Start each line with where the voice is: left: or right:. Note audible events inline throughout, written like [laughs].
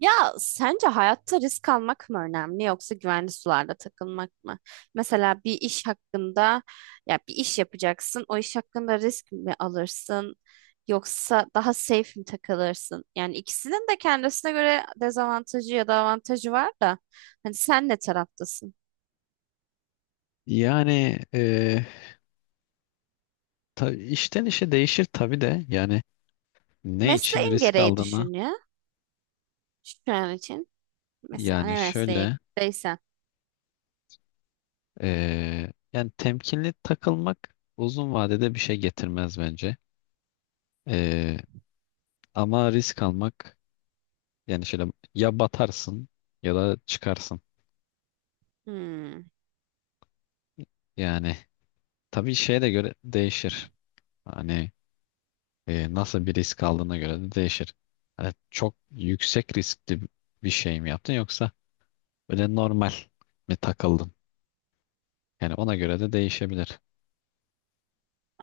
right: Ya sence hayatta risk almak mı önemli yoksa güvenli sularda takılmak mı? Mesela bir iş hakkında ya bir iş yapacaksın. O iş hakkında risk mi alırsın yoksa daha safe mi takılırsın? Yani ikisinin de kendisine göre dezavantajı ya da avantajı var da hani sen ne taraftasın?
left: Yani e, işten işe değişir tabii de, yani ne için
right: Mesleğin
left: risk
right: gereği
left: aldığını...
right: düşün ya şu an için. Mesela
left: yani
right: ne
left: şöyle
right: mesleğindeysen.
left: e, Yani temkinli takılmak uzun vadede bir şey getirmez bence. E, Ama risk almak, yani şöyle, ya batarsın ya da çıkarsın.
right: Hmm,
left: Yani tabii şeye de göre değişir. Hani nasıl bir risk aldığına göre de değişir. Hani çok yüksek riskli bir şey mi yaptın, yoksa böyle normal mi takıldın? Yani ona göre de değişebilir.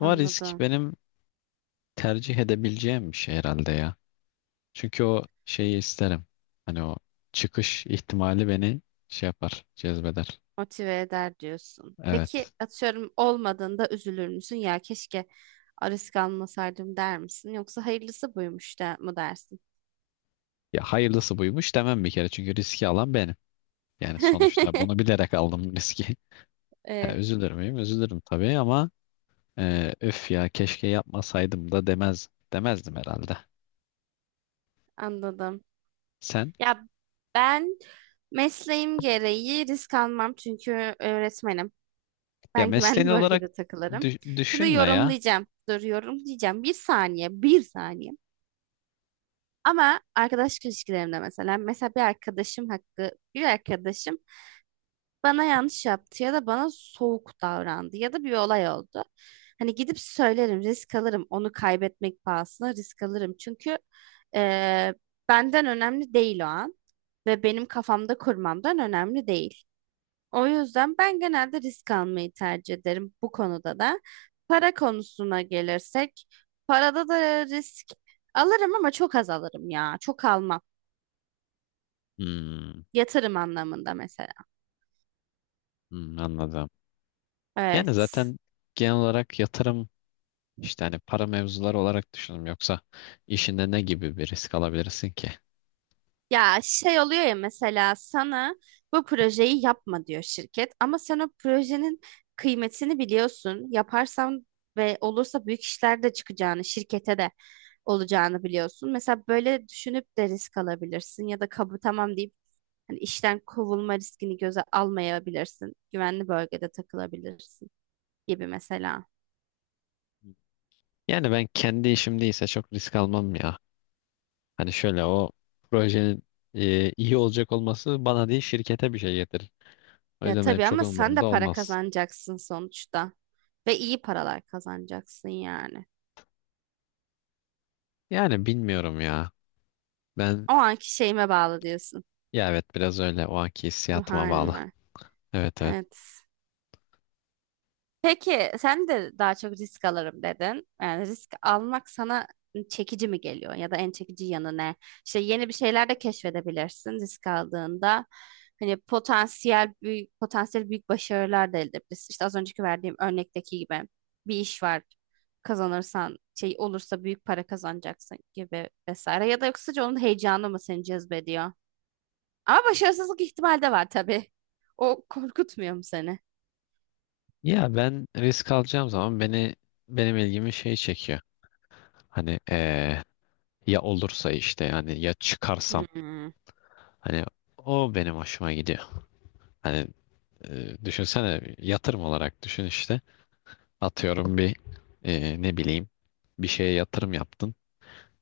left: Ama risk benim tercih edebileceğim bir şey herhalde ya. Çünkü o şeyi isterim. Hani o çıkış ihtimali beni şey yapar, cezbeder.
right: Motive eder diyorsun. Peki
left: Evet.
right: atıyorum olmadığında üzülür müsün? Ya keşke risk almasaydım der misin? Yoksa hayırlısı buymuş da mı dersin?
left: Ya hayırlısı buymuş demem bir kere. Çünkü riski alan benim. Yani sonuçta bunu
right: [laughs]
left: bilerek aldım riski. [laughs] Ha,
right: Evet,
left: üzülür müyüm? Üzülürüm tabii ama öf, ya keşke yapmasaydım da demezdim herhalde.
right: anladım.
left: Sen,
right: Ya ben mesleğim gereği risk almam çünkü öğretmenim.
left: ya
right: Ben
left: mesleğin
right: güvenli
left: olarak
right: bölgede takılırım. Şimdi
left: düşünme ya.
right: yorumlayacağım. Dur yorumlayacağım. Bir saniye, bir saniye. Ama arkadaş ilişkilerimde mesela, mesela bir arkadaşım bir arkadaşım bana yanlış yaptı ya da bana soğuk davrandı ya da bir olay oldu. Hani gidip söylerim, risk alırım. Onu kaybetmek pahasına risk alırım. Çünkü eee, benden önemli değil o an ve benim kafamda kurmamdan önemli değil. O yüzden ben genelde risk almayı tercih ederim bu konuda da. Para konusuna gelirsek, parada da risk alırım ama çok az alırım ya. Çok almam.
left: Hmm,
right: Yatırım anlamında mesela.
left: hmm, anladım. Yani
right: Evet.
left: zaten genel olarak yatırım, işte hani para mevzuları olarak düşündüm, yoksa işinde ne gibi bir risk alabilirsin ki?
right: Ya şey oluyor ya mesela sana bu projeyi yapma diyor şirket ama sen o projenin kıymetini biliyorsun. Yaparsan ve olursa büyük işler de çıkacağını, şirkete de olacağını biliyorsun. Mesela böyle düşünüp de risk alabilirsin ya da kabul tamam deyip hani işten kovulma riskini göze almayabilirsin. Güvenli bölgede takılabilirsin gibi mesela.
left: Yani ben kendi işimdeyse çok risk almam ya. Hani şöyle, o projenin iyi olacak olması bana değil şirkete bir şey getirir. O
right: Ya
left: yüzden benim
right: tabii
left: çok
right: ama sen de
left: umurumda
right: para
left: olmaz.
right: kazanacaksın sonuçta ve iyi paralar kazanacaksın yani.
left: Yani bilmiyorum ya. Ben,
right: O anki şeyime bağlı diyorsun.
left: ya evet, biraz öyle, o anki
right: Ruh
left: hissiyatıma bağlı.
right: halime.
left: Evet, evet.
right: Evet. Peki sen de daha çok risk alırım dedin. Yani risk almak sana çekici mi geliyor ya da en çekici yanı ne? İşte yeni bir şeyler de keşfedebilirsin risk aldığında. Hani potansiyel büyük başarılar da elde edebilirsin. İşte az önceki verdiğim örnekteki gibi bir iş var. Kazanırsan şey olursa büyük para kazanacaksın gibi vesaire. Ya da yoksa onun heyecanı mı seni cezbediyor? Ama başarısızlık ihtimali de var tabii. O korkutmuyor mu seni?
left: Ya ben risk alacağım zaman beni, benim ilgimi şey çekiyor. Hani ya olursa, işte, yani ya çıkarsam,
right: Hmm.
left: hani o benim hoşuma gidiyor. Hani düşünsene, yatırım olarak düşün işte. Atıyorum bir, ne bileyim, bir şeye yatırım yaptın.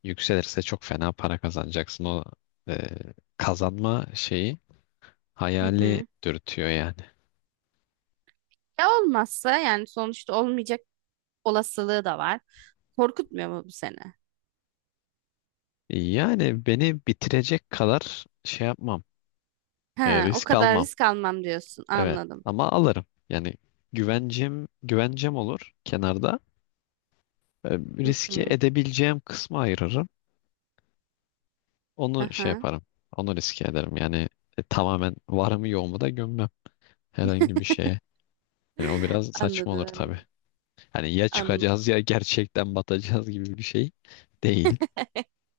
left: Yükselirse çok fena para kazanacaksın. O e, kazanma şeyi,
right: Hı
left: hayali
right: hı.
left: dürtüyor yani.
right: Ya olmazsa yani sonuçta olmayacak olasılığı da var. Korkutmuyor mu bu seni?
left: Yani beni bitirecek kadar şey yapmam.
right: Ha, o
left: Risk
right: kadar
left: almam.
right: risk almam diyorsun.
left: Evet
right: Anladım.
left: ama alırım. Yani güvencem olur kenarda. E,
right: Hı
left: Riske
right: hı.
left: edebileceğim kısmı ayırırım. Onu şey
right: Aha.
left: yaparım. Onu riske ederim. Yani tamamen varımı yoğumu da gömmem herhangi bir şeye. Yani o
right: [laughs]
left: biraz saçma
right: Anladım,
left: olur tabii.
right: anladım.
left: Hani ya
right: Anladım.
left: çıkacağız ya gerçekten batacağız gibi bir şey değil.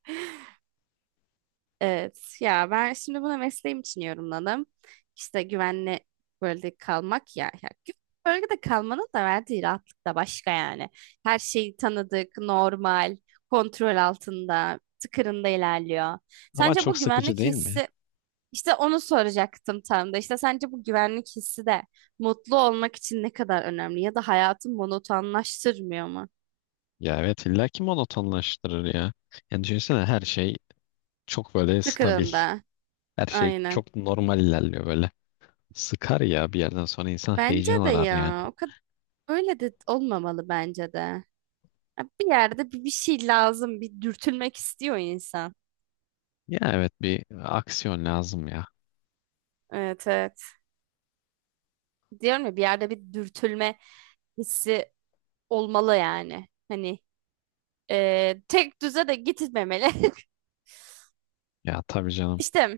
right: [laughs] Evet ya ben şimdi bunu mesleğim için yorumladım. İşte güvenli bölgede kalmak ya. Ya güvenli bölgede kalmanın da verdiği rahatlık da başka yani. Her şey tanıdık, normal, kontrol altında, tıkırında ilerliyor.
left: Ama
right: Sence
left: çok
right: bu
left: sıkıcı
right: güvenlik
left: değil mi?
right: hissi işte onu soracaktım tam da. İşte sence bu güvenlik hissi de mutlu olmak için ne kadar önemli ya da hayatı monotonlaştırmıyor mu?
left: Ya evet, illa ki monotonlaştırır ya. Yani düşünsene, her şey çok böyle stabil.
right: Tıkırında.
left: Her şey
right: Aynen.
left: çok normal ilerliyor böyle. Sıkar ya, bir yerden sonra insan
right: Bence
left: heyecan
right: de
left: arar yani.
right: ya. O kadar öyle de olmamalı bence de. Ya bir yerde bir şey lazım. Bir dürtülmek istiyor insan.
left: Ya evet, bir aksiyon lazım ya.
right: Evet, evet. Diyorum ya bir yerde bir dürtülme hissi olmalı yani. Hani tek düze de gitmemeli. [laughs]
left: Ya tabii canım.
right: İşte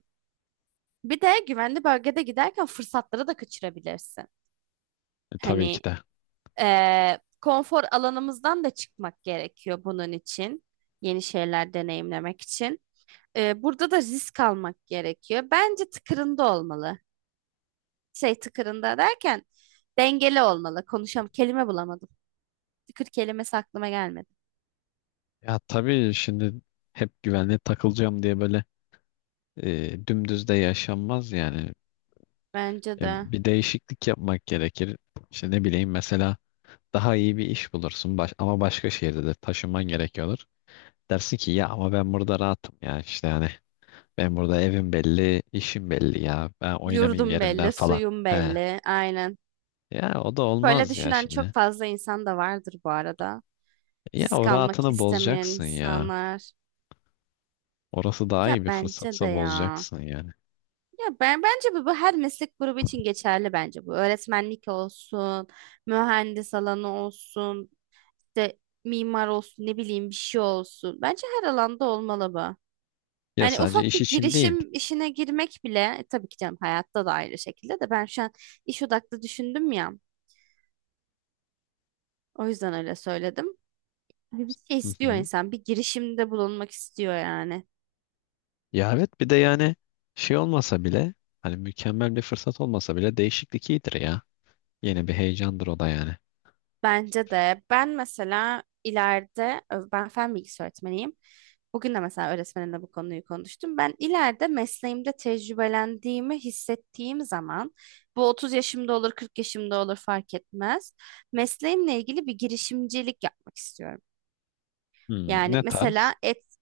right: bir de güvenli bölgede giderken fırsatları da kaçırabilirsin.
left: Tabii ki
right: Hani
left: de.
right: konfor alanımızdan da çıkmak gerekiyor bunun için. Yeni şeyler deneyimlemek için. Burada da risk almak gerekiyor. Bence tıkırında olmalı. Şey tıkırında derken dengeli olmalı. Konuşam kelime bulamadım. Tıkır kelimesi aklıma gelmedi.
left: Ya tabii şimdi, hep güvenliğe takılacağım diye böyle dümdüz de yaşanmaz yani.
right: Bence
left: E,
right: de
left: Bir değişiklik yapmak gerekir. İşte ne bileyim, mesela daha iyi bir iş bulursun ama başka şehirde de taşınman gerekiyordur. Dersin ki ya ama ben burada rahatım ya, işte yani ben burada evim belli, işim belli, ya ben oynamayayım
right: yurdum
left: yerimden
right: belli,
left: falan.
right: suyum
left: He.
right: belli. Aynen.
left: Ya o da
right: Böyle
left: olmaz ya
right: düşünen çok
left: şimdi.
right: fazla insan da vardır bu arada.
left: Ya
right: Risk
left: o
right: almak
left: rahatını
right: istemeyen
left: bozacaksın ya.
right: insanlar.
left: Orası daha
right: Ya
left: iyi bir
right: bence de
left: fırsatsa
right: ya.
left: bozacaksın yani.
right: Ya ben bence bu her meslek grubu için geçerli bence bu. Öğretmenlik olsun, mühendis alanı olsun, işte mimar olsun, ne bileyim bir şey olsun. Bence her alanda olmalı bu.
left: Ya
right: Hani
left: sadece
right: ufak
left: iş
right: bir
left: için değil.
right: girişim işine girmek bile tabii ki canım hayatta da ayrı şekilde de ben şu an iş odaklı düşündüm ya. O yüzden öyle söyledim. Hani bir şey
left: Hı
right: istiyor
left: hı.
right: insan, bir girişimde bulunmak istiyor yani.
left: Ya evet, bir de yani şey olmasa bile, hani mükemmel bir fırsat olmasa bile, değişiklik iyidir ya. Yeni bir heyecandır o da yani.
right: Bence de ben mesela ileride ben fen bilgisi öğretmeniyim. Bugün de mesela öğretmenimle bu konuyu konuştum. Ben ileride mesleğimde tecrübelendiğimi hissettiğim zaman bu 30 yaşımda olur, 40 yaşımda olur fark etmez. Mesleğimle ilgili bir girişimcilik yapmak istiyorum.
left: Hmm,
right: Yani
left: ne tarz?
right: mesela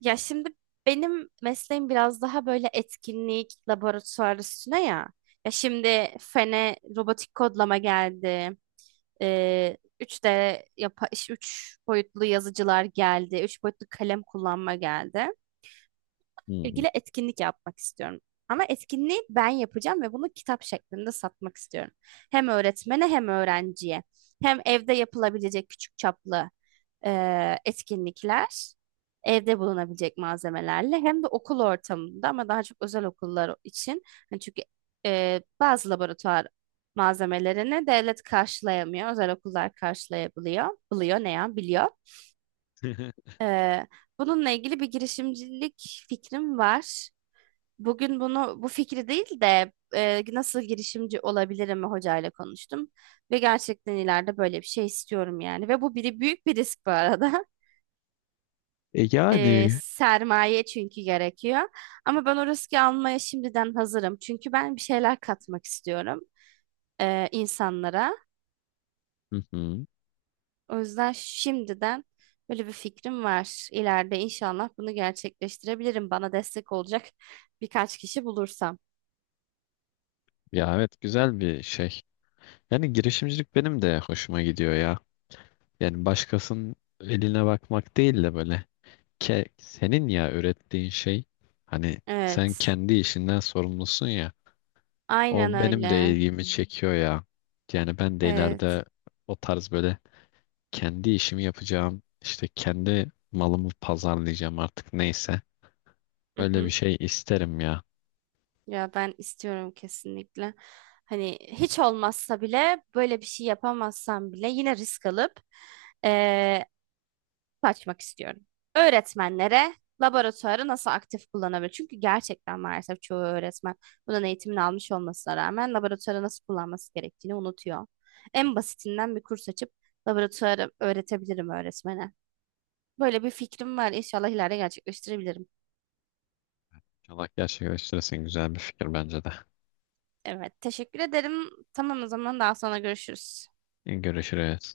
right: ya şimdi benim mesleğim biraz daha böyle etkinlik laboratuvar üstüne ya. Ya şimdi fene robotik kodlama geldi. 3D 3 boyutlu yazıcılar geldi. 3 boyutlu kalem kullanma geldi
left: Hmm.
right: ilgili etkinlik yapmak istiyorum. Ama etkinliği ben yapacağım ve bunu kitap şeklinde satmak istiyorum. Hem öğretmene hem öğrenciye. Hem evde yapılabilecek küçük çaplı etkinlikler, evde bulunabilecek malzemelerle hem de okul ortamında ama daha çok özel okullar için. Hani çünkü bazı laboratuvar malzemelerini devlet karşılayamıyor, özel okullar karşılayabiliyor, biliyor ne ya biliyor.
left: [laughs]
right: E, Bununla ilgili bir girişimcilik fikrim var. Bugün bunu bu fikri değil de nasıl girişimci olabilirim hocayla konuştum ve gerçekten ileride böyle bir şey istiyorum yani ve bu büyük bir risk bu arada. [laughs]
left: E yani,
right: Sermaye çünkü gerekiyor ama ben o riski almaya şimdiden hazırım çünkü ben bir şeyler katmak istiyorum insanlara.
left: hı hı.
right: O yüzden şimdiden böyle bir fikrim var. İleride inşallah bunu gerçekleştirebilirim. Bana destek olacak birkaç kişi bulursam.
left: Ya evet, güzel bir şey. Yani girişimcilik benim de hoşuma gidiyor ya. Yani başkasının eline bakmak değil de böyle, ke senin ya ürettiğin şey, hani sen
right: Evet,
left: kendi işinden sorumlusun ya,
right: aynen
left: o benim de
right: öyle.
left: ilgimi çekiyor ya. Yani ben de
right: Evet.
left: ileride o tarz böyle kendi işimi yapacağım, işte kendi malımı pazarlayacağım, artık neyse
right: Hı
left: öyle bir
right: hı.
left: şey isterim ya.
right: Ya ben istiyorum kesinlikle. Hani hiç olmazsa bile böyle bir şey yapamazsam bile yine risk alıp eee açmak istiyorum. Öğretmenlere laboratuvarı nasıl aktif kullanabilir? Çünkü gerçekten maalesef çoğu öğretmen bunun eğitimini almış olmasına rağmen laboratuvarı nasıl kullanması gerektiğini unutuyor. En basitinden bir kurs açıp laboratuvarı öğretebilirim öğretmene. Böyle bir fikrim var. İnşallah ileride gerçekleştirebilirim.
left: İnşallah gerçekleştirirsin, güzel bir fikir bence de.
right: Evet, teşekkür ederim. Tamam o zaman daha sonra görüşürüz.
left: Görüşürüz.